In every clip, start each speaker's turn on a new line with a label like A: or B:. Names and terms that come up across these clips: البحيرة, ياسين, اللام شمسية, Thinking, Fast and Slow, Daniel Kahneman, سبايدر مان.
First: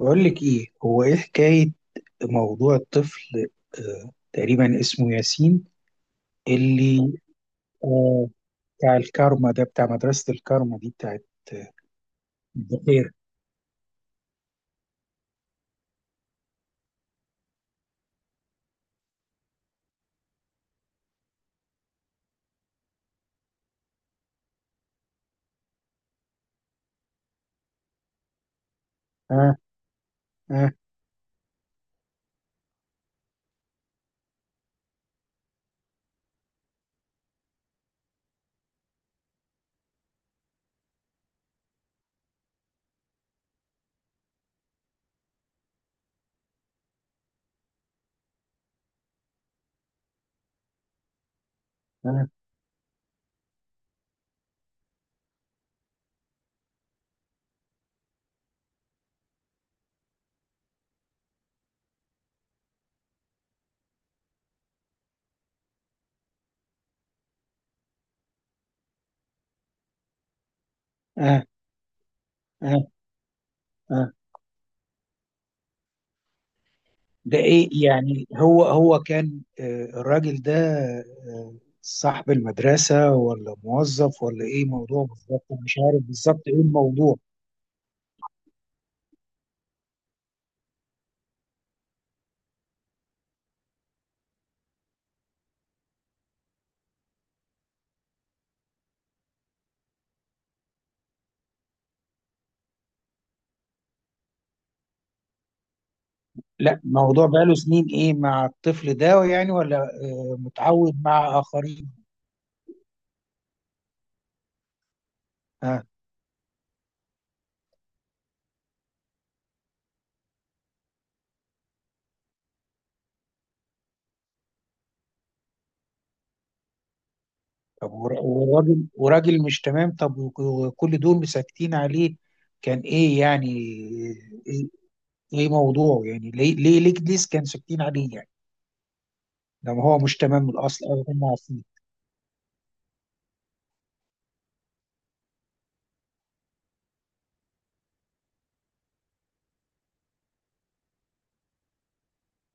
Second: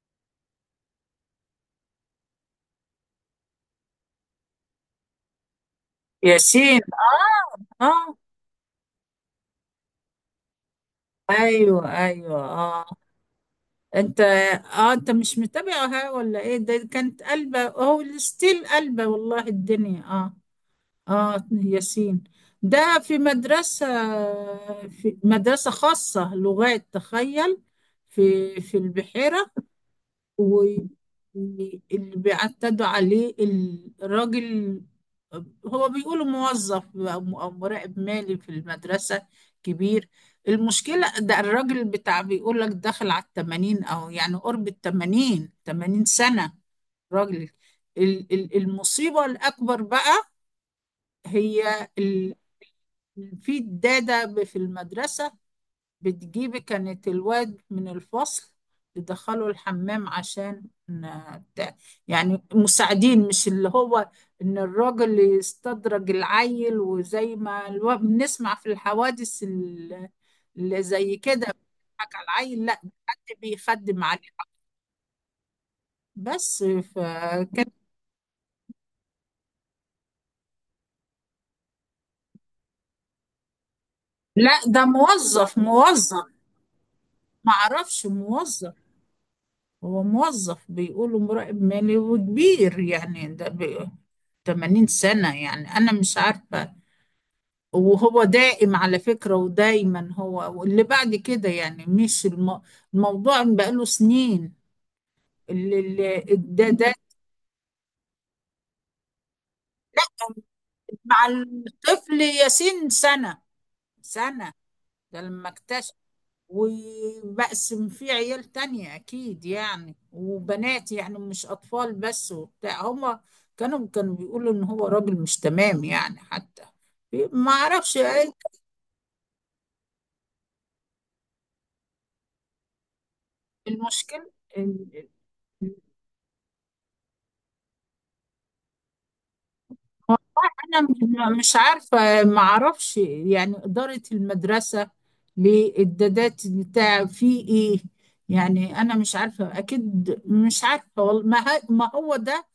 A: بقول لك ايه، هو ايه حكاية موضوع الطفل؟ تقريبا اسمه ياسين،
B: ياسين.
A: اللي
B: اه اه،
A: آه بتاع الكارما ده، بتاع مدرسة الكارما دي بتاعت آه،
B: ايوه ايوه اه.
A: البحيرة.
B: انت مش متابعها ولا ايه؟ ده كانت قلبة، هو ستيل قلبة والله الدنيا. اه اه ياسين ده في مدرسة خاصة لغات، تخيل، في البحيرة،
A: آه. آه.
B: واللي بيعتدوا عليه الراجل هو بيقولوا موظف أو مراقب مالي في المدرسة كبير. المشكلة ده الراجل بتاع، بيقول لك داخل على التمانين، أو يعني قرب التمانين، تمانين سنة، راجل. المصيبة الأكبر بقى هي
A: آه.
B: في الدادة في المدرسة، بتجيب كانت الواد من الفصل تدخله الحمام عشان بتاع، يعني مساعدين، مش اللي هو، ان الراجل يستدرج العيل، وزي ما بنسمع في الحوادث اللي زي
A: آه.
B: كده، بيضحك على العيل. لا، ده
A: آه.
B: حد بيخدم
A: آه.
B: عليه بس.
A: ده
B: فكان،
A: ايه يعني، هو كان الراجل ده آه صاحب المدرسة ولا موظف ولا
B: لا
A: ايه
B: ده
A: موضوع بالظبط؟
B: موظف
A: أنا مش عارف
B: موظف،
A: بالظبط ايه الموضوع.
B: معرفش، موظف. هو موظف بيقولوا مراقب مالي وكبير يعني، ده 80 سنة يعني، أنا مش عارفة. وهو دائم على فكرة، ودايما هو، واللي بعد كده يعني مش الموضوع بقاله سنين. ده
A: لا،
B: ده
A: موضوع بقاله سنين ايه مع الطفل ده يعني، ولا متعود
B: مع
A: مع آخرين؟
B: الطفل ياسين سنة، سنة ده لما
A: ها.
B: اكتشف. وبقسم فيه عيال تانية أكيد يعني، وبنات يعني، مش أطفال بس وبتاع. هما كانوا بيقولوا إن هو راجل مش تمام يعني، حتى ما
A: طب
B: أعرفش إيه
A: وراجل مش تمام، طب وكل دول ساكتين عليه، كان ايه يعني؟
B: المشكلة.
A: ايه
B: إن-
A: إيه موضوعه يعني، ليه ليه ليه ليه كان ساكتين عليه يعني، لما هو
B: هو،
A: مش تمام من
B: أنا
A: الاصل او هم
B: مش
A: عارفين؟
B: عارفة، ما أعرفش يعني إدارة المدرسة للدادات بتاع في إيه، يعني أنا مش عارفة أكيد، مش عارفة والله. ما ما هو ده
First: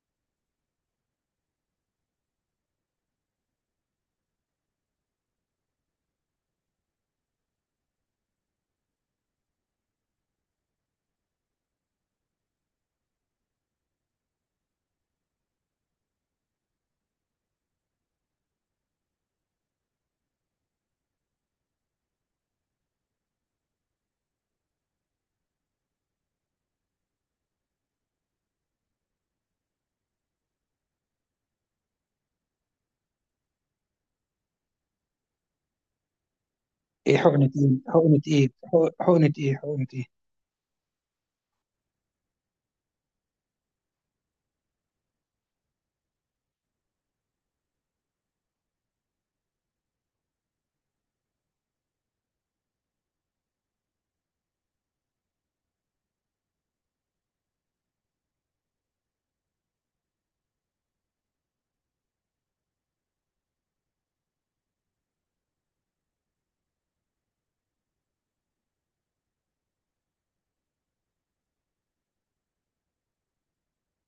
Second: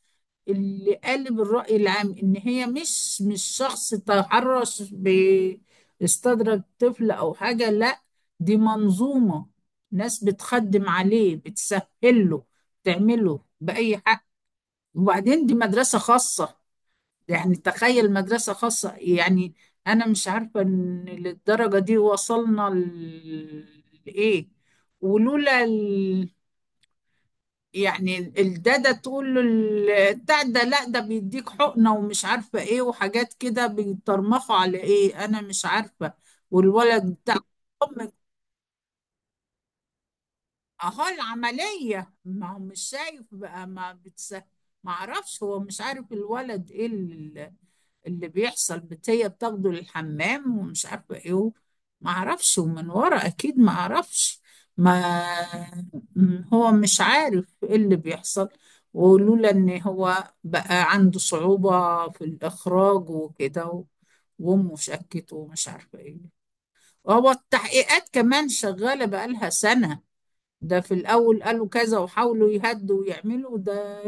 B: اللي قالب الرأي العام، إن هي مش شخص تحرش باستدرج طفل أو حاجة، لا دي منظومة، ناس بتخدم عليه، بتسهل له، تعمله بأي حق. وبعدين دي مدرسة خاصة، يعني تخيل مدرسة خاصة يعني، أنا مش عارفة إن للدرجة دي وصلنا لإيه. ولولا يعني ده تقول له بتاع، ده لا ده بيديك حقنة ومش عارفة ايه، وحاجات كده بيترمخوا على ايه، انا مش عارفة. والولد
A: ايه
B: بتاع،
A: حقنة، ايه حقنة، ايه حقنة، ايه حقنة، ايه؟
B: اهو العملية، ما هو مش شايف بقى، ما ما اعرفش، هو مش عارف الولد ايه اللي بيحصل. هي بتاخده للحمام ومش عارفة ايه ما اعرفش، ومن ورا اكيد ما اعرفش. ما، هو مش عارف ايه اللي بيحصل. ولولا ان هو بقى عنده صعوبة في الاخراج وكده وامه شكته ومش عارفة ايه. هو التحقيقات كمان شغالة بقالها سنة. ده في الأول قالوا كذا وحاولوا يهدوا ويعملوا ده،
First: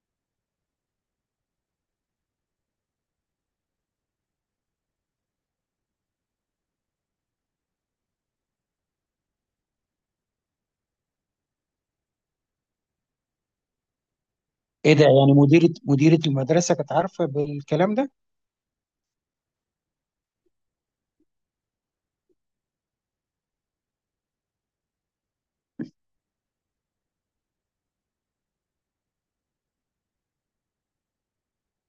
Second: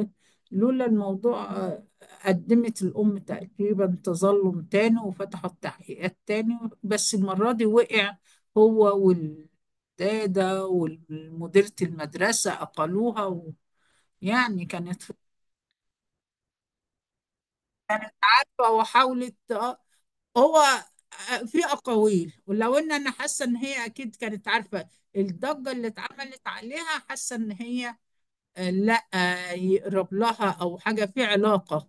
B: لولا الموضوع. قدمت الأم تقريبا تظلم تاني وفتحت تحقيقات تاني، بس المرة دي وقع هو والدادة ومديرة المدرسة، أقلوها و... يعني
A: ايه ده
B: كانت
A: يعني، مديرة المدرسة كانت عارفة بالكلام ده؟
B: فتوى، وحاولت. آه، هو آه، في أقاويل، ولو إن أنا حاسة إن هي أكيد كانت عارفة. الضجة اللي اتعملت عليها، حاسة إن هي، لا، يقرب لها او حاجه في علاقه،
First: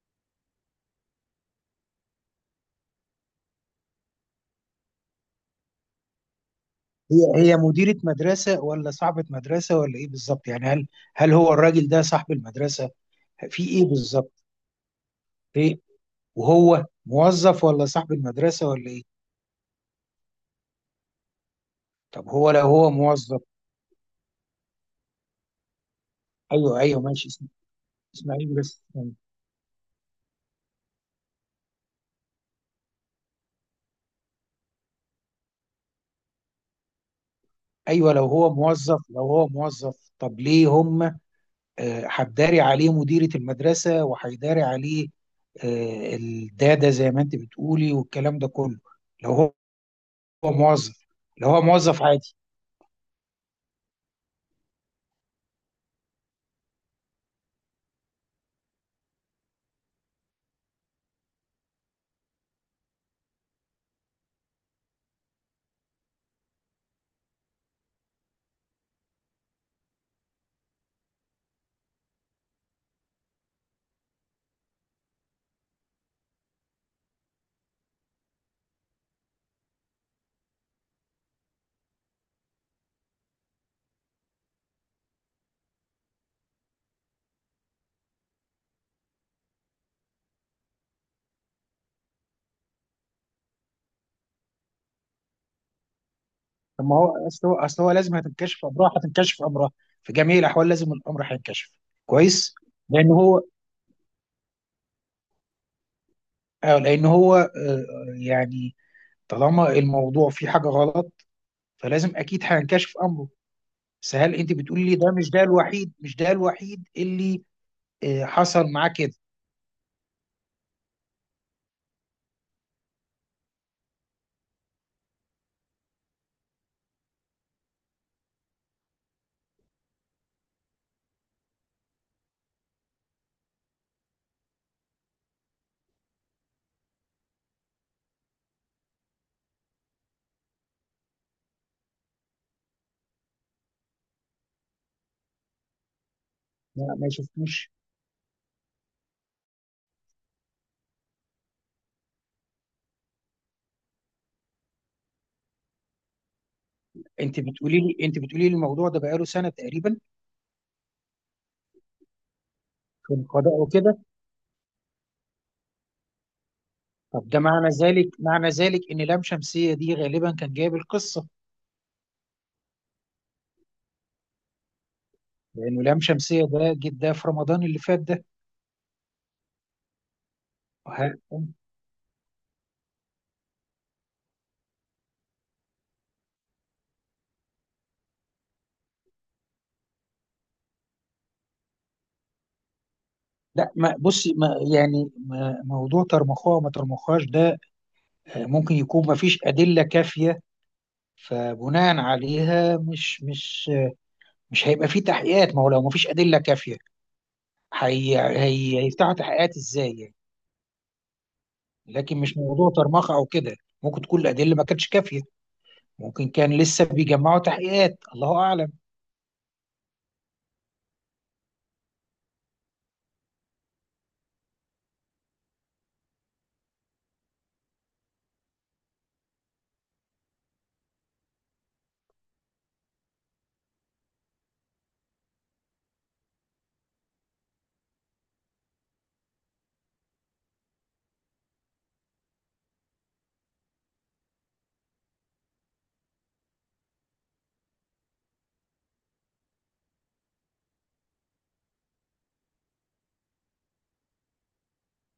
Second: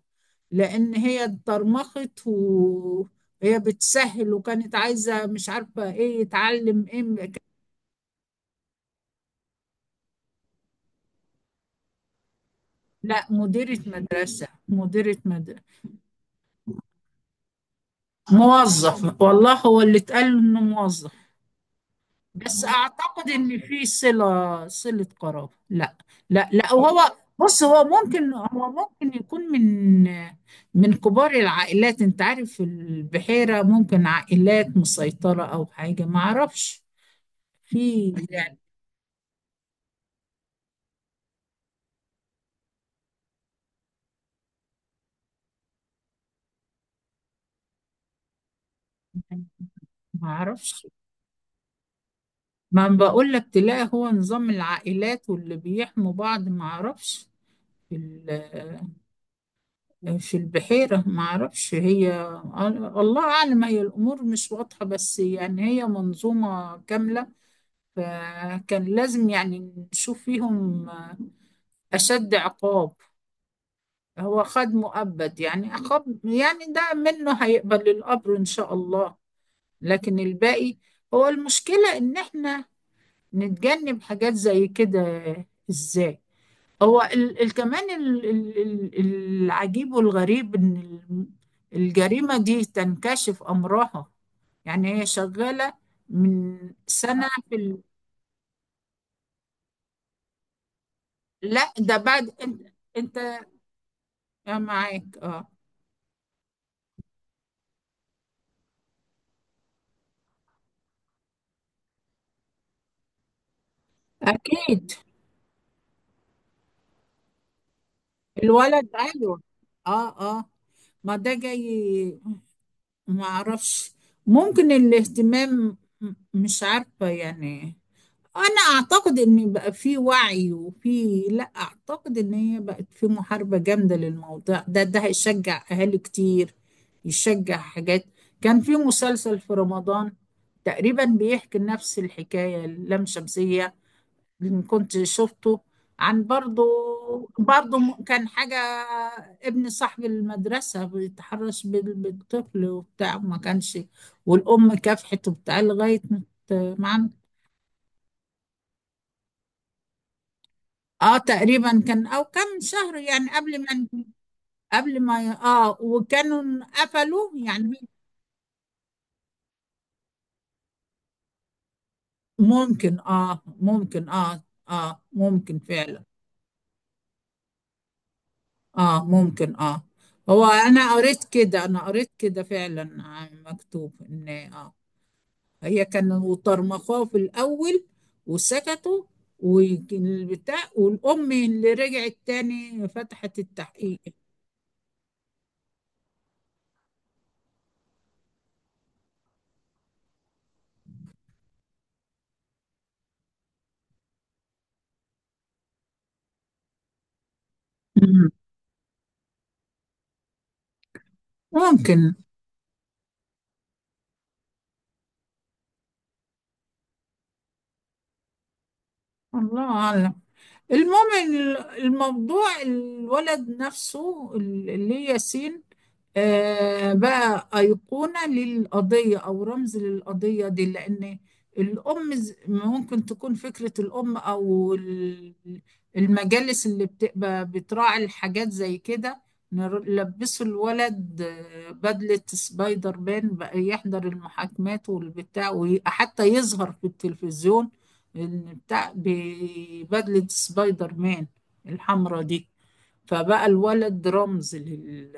B: لان هي اتضرمخت وهي بتسهل، وكانت عايزه مش عارفه ايه، يتعلم ايه
A: هي مديرة مدرسة ولا صاحبة مدرسة ولا ايه بالظبط يعني؟ هل هو الراجل ده صاحب المدرسة،
B: لا،
A: في
B: مديره
A: ايه بالظبط؟
B: مدرسه، مديره مدرسه.
A: إيه؟ وهو موظف ولا صاحب المدرسة ولا إيه؟
B: موظف والله، هو اللي اتقال له انه موظف،
A: طب لو
B: بس
A: هو
B: اعتقد
A: موظف.
B: ان في صله قرابه. لا، لا لا،
A: أيوه،
B: وهو
A: أيوه، ماشي.
B: بص، هو ممكن
A: اسماعيل
B: هو
A: بس
B: ممكن
A: يعني.
B: يكون من، من كبار العائلات. انت عارف البحيره ممكن عائلات مسيطره او حاجه، ما اعرفش في
A: أيوه،
B: يعني.
A: لو هو موظف، طب ليه هم هتداري عليه مديرة المدرسة، وهيداري عليه الدادة زي ما أنت بتقولي والكلام ده كله؟ لو هو
B: ما اعرفش،
A: موظف، لو هو موظف عادي.
B: ما أنا بقول لك تلاقي هو نظام العائلات، واللي بيحموا بعض، ما اعرفش في البحيرة، ما أعرفش هي، الله أعلم، هي الأمور مش واضحة، بس يعني هي منظومة كاملة. فكان لازم يعني نشوف فيهم أشد عقاب. هو خد مؤبد، يعني عقاب يعني ده، منه هيقبل الأمر إن شاء الله. لكن الباقي، هو المشكلة إن إحنا نتجنب حاجات زي كده إزاي. هو ال ال كمان ال- العجيب والغريب ان ال- الجريمة دي تنكشف امرها، يعني هي شغالة من
A: طب ما هو
B: سنة في
A: أصل هو لازم هتنكشف أمرها، هتنكشف أمرها في جميع الأحوال، لازم الأمر
B: لا
A: هينكشف،
B: ده بعد،
A: كويس؟
B: انت،
A: لأن
B: انت
A: هو
B: معاك اه.
A: لأن هو يعني طالما الموضوع فيه حاجة غلط، فلازم أكيد هينكشف أمره. بس هل أنت بتقولي
B: اكيد
A: لي ده مش ده الوحيد اللي حصل
B: الولد،
A: معاه كده؟
B: ايوه، اه اه، ما ده جاي، ما اعرفش، ممكن الاهتمام مش عارفة يعني. انا اعتقد ان بقى في وعي وفي، لا اعتقد ان هي بقت في محاربة جامدة للموضوع ده، ده هيشجع اهالي كتير يشجع حاجات. كان في مسلسل في رمضان تقريبا بيحكي نفس الحكاية، اللام شمسية، اللي كنت شفته عن برضو،
A: ما شفتوش.
B: برضو كان حاجة. ابن صاحب المدرسة بيتحرش بالطفل وبتاع، ما كانش، والأم كافحت وبتاع لغاية ما.
A: أنت بتقولي لي الموضوع ده بقاله سنة تقريبا
B: اه تقريبا كان او كم شهر
A: في
B: يعني
A: القضاء
B: قبل ما
A: وكده.
B: قبل ما اه، وكانوا قفلوا
A: طب ده معنى
B: يعني.
A: ذلك، إن لام شمسية دي غالبا كان جايب القصة،
B: ممكن اه، ممكن اه اه ممكن
A: لأنه لام
B: فعلا.
A: شمسية ده جد، ده في رمضان اللي فات ده.
B: اه ممكن اه. هو انا
A: ه-
B: قريت كده انا قريت كده فعلا، عن مكتوب ان اه هي كانوا طرمخوه في الاول وسكتوا، والبتاع، والام اللي رجعت تاني فتحت
A: لا، ما
B: التحقيق.
A: بصي، ما يعني، ما موضوع ترمخوها ما ترمخهاش ده، ممكن يكون ما فيش أدلة كافية، فبناء عليها مش هيبقى فيه تحقيقات. ما هو لو ما فيش أدلة كافية
B: مم.
A: هي هيفتحوا تحقيقات ازاي يعني؟
B: ممكن.
A: لكن مش موضوع طرمخة او كده، ممكن تكون الأدلة ما كانتش كافية، ممكن كان لسه بيجمعوا تحقيقات، الله أعلم.
B: الله اعلم. المهم الموضوع الولد نفسه، اللي هي ياسين، بقى أيقونة للقضية أو رمز للقضية دي. لأن الأم ممكن تكون فكرة الأم أو المجالس اللي بتبقى بتراعي الحاجات زي كده، لبسوا الولد بدلة سبايدر مان بقى، يحضر المحاكمات والبتاع، وحتى يظهر في التلفزيون، اللي بتاع ببدلة سبايدر مان الحمرا دي، فبقى الولد رمز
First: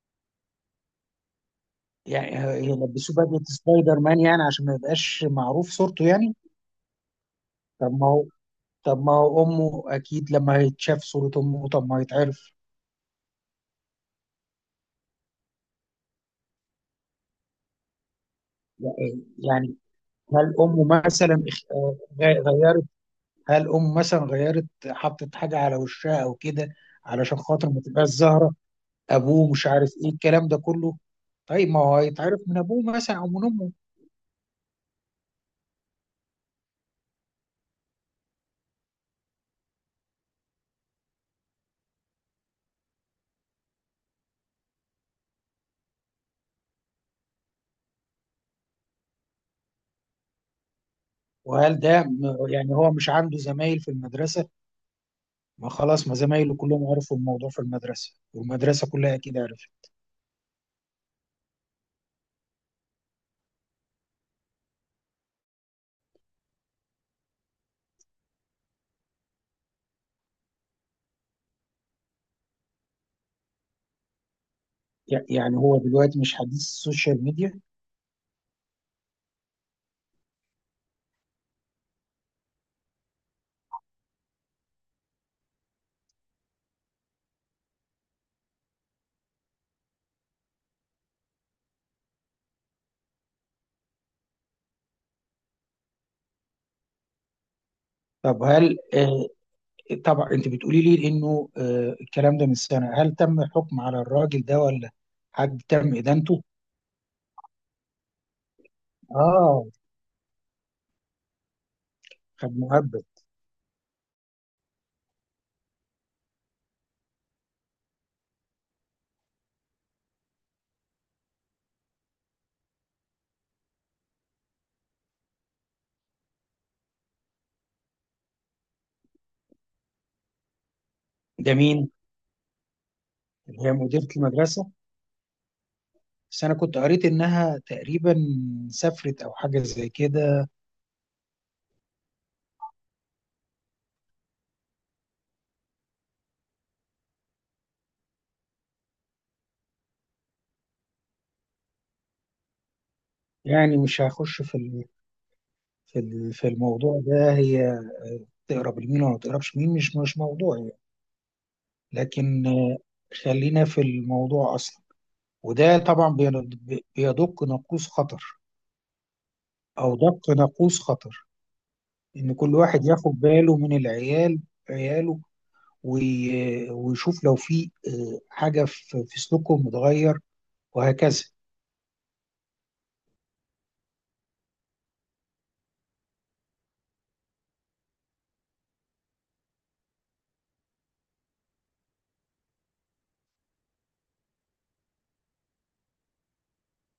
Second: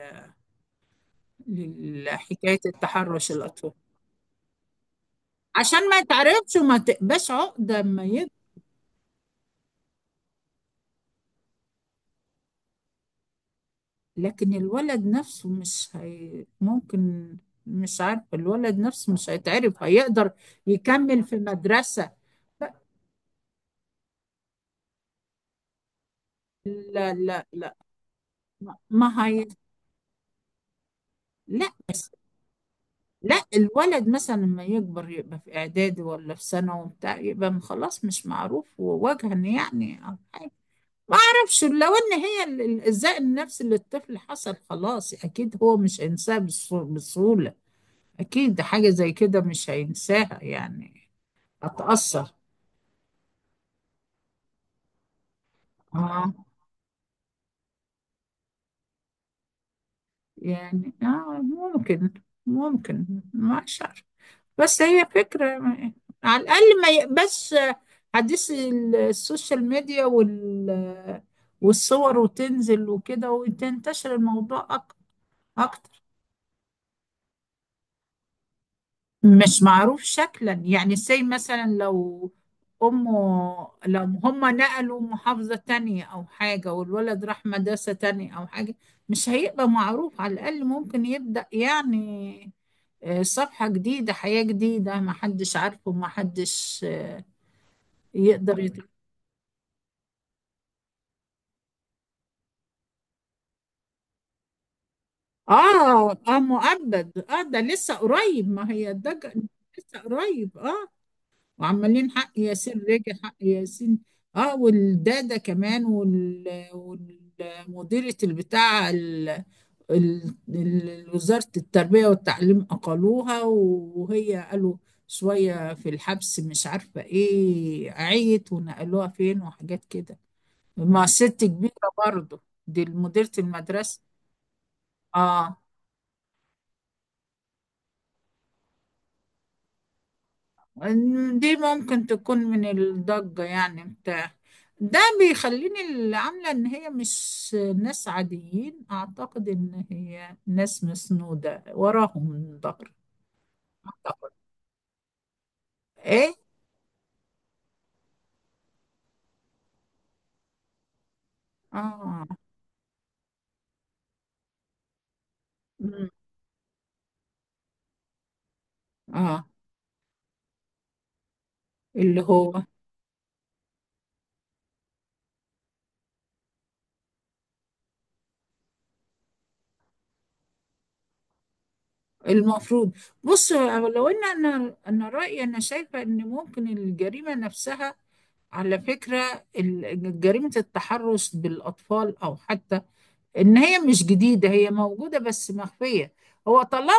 A: يعني
B: لحكاية
A: يلبسوه
B: التحرش
A: بدلة
B: الأطفال.
A: سبايدر مان يعني عشان ما يبقاش معروف
B: عشان ما
A: صورته يعني؟
B: تعرفش وما تقباش عقدة
A: طب
B: اما
A: ما هو
B: يكبر.
A: طب ما هو أمه أكيد لما هيتشاف صورة أمه، طب ما هيتعرف.
B: لكن الولد نفسه مش ممكن، مش عارف، الولد نفسه مش
A: يعني
B: هيتعرف، هيقدر
A: هل أمه
B: يكمل في
A: مثلا
B: مدرسة.
A: غيرت؟ هل أم مثلا غيرت، حطت حاجة على وشها أو كده
B: لا
A: علشان
B: لا
A: خاطر
B: لا
A: ما تبقاش زهرة،
B: ما هي،
A: أبوه مش عارف إيه الكلام ده كله؟ طيب
B: لا،
A: ما هو هيتعرف من أبوه مثلا أو
B: لا
A: من أمه.
B: الولد مثلا لما يكبر يبقى في اعدادي ولا في ثانوي وبتاع، يبقى خلاص مش معروف ووجها يعني او حاجه. ما اعرفش، لو ان هي الايذاء النفسي للطفل حصل، خلاص اكيد هو مش هينساها بسهوله، اكيد حاجه زي كده مش هينساها يعني،
A: وهل ده
B: هتأثر.
A: يعني هو مش عنده زمايل في المدرسة؟ ما خلاص، ما
B: اه
A: زمايله كلهم عرفوا الموضوع في المدرسة، والمدرسة كلها أكيد عرفت.
B: يعني اه ممكن، ممكن. ما شعر، بس هي فكرة، على الأقل ما يقبس حديث السوشيال ميديا، وال والصور وتنزل وكده وتنتشر الموضوع
A: يعني هو
B: أكتر،
A: دلوقتي مش حديث السوشيال ميديا.
B: مش معروف شكلا يعني. زي مثلا لو أمه، لو هما نقلوا محافظة تانية أو حاجة، والولد راح مدرسة تانية أو حاجة، مش هيبقى معروف، على الأقل ممكن يبدأ يعني صفحة جديدة، حياة جديدة، محدش عارفه، محدش
A: طب
B: يقدر.
A: هل طبعا أنت بتقولي لي إنه الكلام ده من سنة، هل تم الحكم على الراجل ده ولا حد تم
B: اه اه
A: إدانته؟
B: مؤبد اه، ده لسه قريب، ما هي ده
A: آه.
B: لسه قريب اه. وعمالين حق
A: خد
B: ياسين،
A: مهبب.
B: رجع حق ياسين. اه، والدادة كمان، وال والمديرة البتاع وزارة التربية والتعليم أقلوها، وهي قالوا شوية في الحبس، مش عارفة ايه، عيت ونقلوها فين وحاجات كده، ما ست
A: ده
B: كبيرة
A: مين،
B: برضه. دي مديرة
A: اللي هي
B: المدرسة.
A: مديرة المدرسة؟
B: اه
A: بس أنا كنت قريت إنها تقريبا سافرت أو حاجة زي كده.
B: دي ممكن تكون من الضجة يعني بتاع، ده بيخليني اللي عاملة ان هي مش ناس عاديين، اعتقد ان هي ناس مسنودة وراهم من ظهر.
A: يعني مش
B: اعتقد.
A: هخش
B: ايه.
A: في الموضوع ده، هي تقرب لمين ولا ما تقربش مين، مش موضوع يعني.
B: اه.
A: لكن خلينا في الموضوع أصلا. وده
B: مم.
A: طبعا بيدق ناقوس خطر،
B: اه.
A: أو دق ناقوس خطر،
B: اللي
A: إن كل
B: هو
A: واحد ياخد باله من العيال، عياله، ويشوف لو في حاجة في سلوكهم متغير، وهكذا.
B: المفروض، بص، لو ان انا، انا رأيي انا شايفة ان ممكن الجريمة نفسها، على فكرة جريمة التحرش بالاطفال، او حتى ان هي مش جديده، هي موجوده بس مخفيه. هو طالما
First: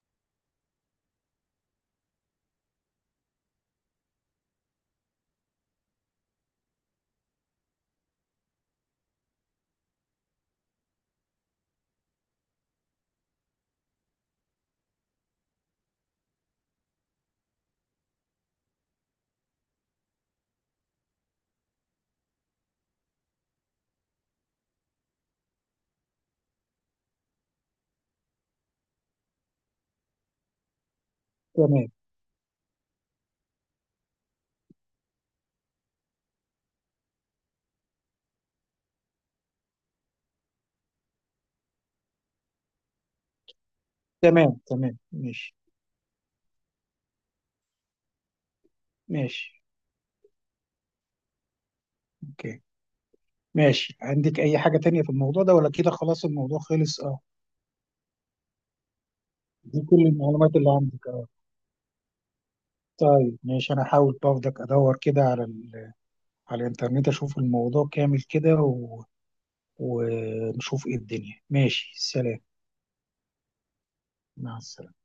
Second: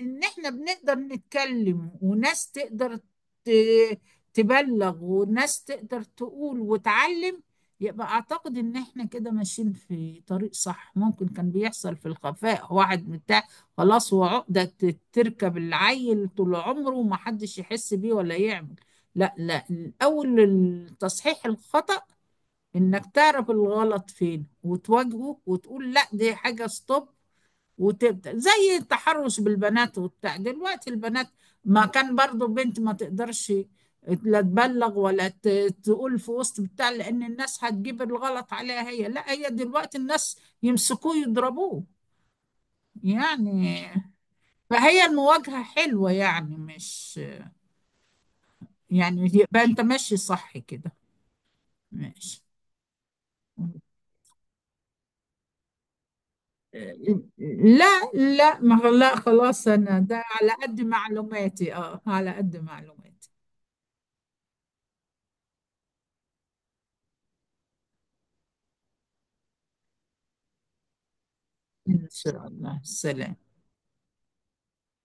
B: ان احنا بنقدر نتكلم، وناس تقدر ت- تبلغ، وناس تقدر تقول وتعلم، يبقى اعتقد ان احنا كده ماشيين في طريق صح. ممكن كان بيحصل في الخفاء، واحد بتاع خلاص، هو عقدة تركب العيل طول عمره، ومحدش يحس بيه ولا يعمل. لا لا، اول التصحيح الخطأ، انك تعرف الغلط فين وتواجهه، وتقول لا دي حاجة، ستوب. وتبدأ، زي التحرش بالبنات وبتاع، دلوقتي البنات ما
A: تمام،
B: كان برضو بنت ما تقدرش لا تبلغ ولا تقول في وسط بتاع، لأن الناس هتجيب الغلط عليها هي، لا، هي دلوقتي الناس يمسكوه يضربوه يعني.
A: تمام، تمام،
B: فهي
A: ماشي،
B: المواجهة حلوة يعني، مش يعني،
A: ماشي،
B: يبقى انت ماشي صح كده، ماشي.
A: اوكي، ماشي. عندك اي حاجة تانية في الموضوع ده ولا كده؟ خلاص الموضوع خلص، اه؟
B: لا لا، ما لا خلاص،
A: دي كل
B: انا ده على
A: المعلومات اللي
B: قد
A: عندك، اه؟
B: معلوماتي، اه على قد معلوماتي.
A: طيب ماشي، انا هحاول برضك ادور كده على على الانترنت، اشوف الموضوع كامل كده ونشوف ايه الدنيا. ماشي،
B: ان
A: سلام.
B: شاء الله، سلام.
A: مع السلامة.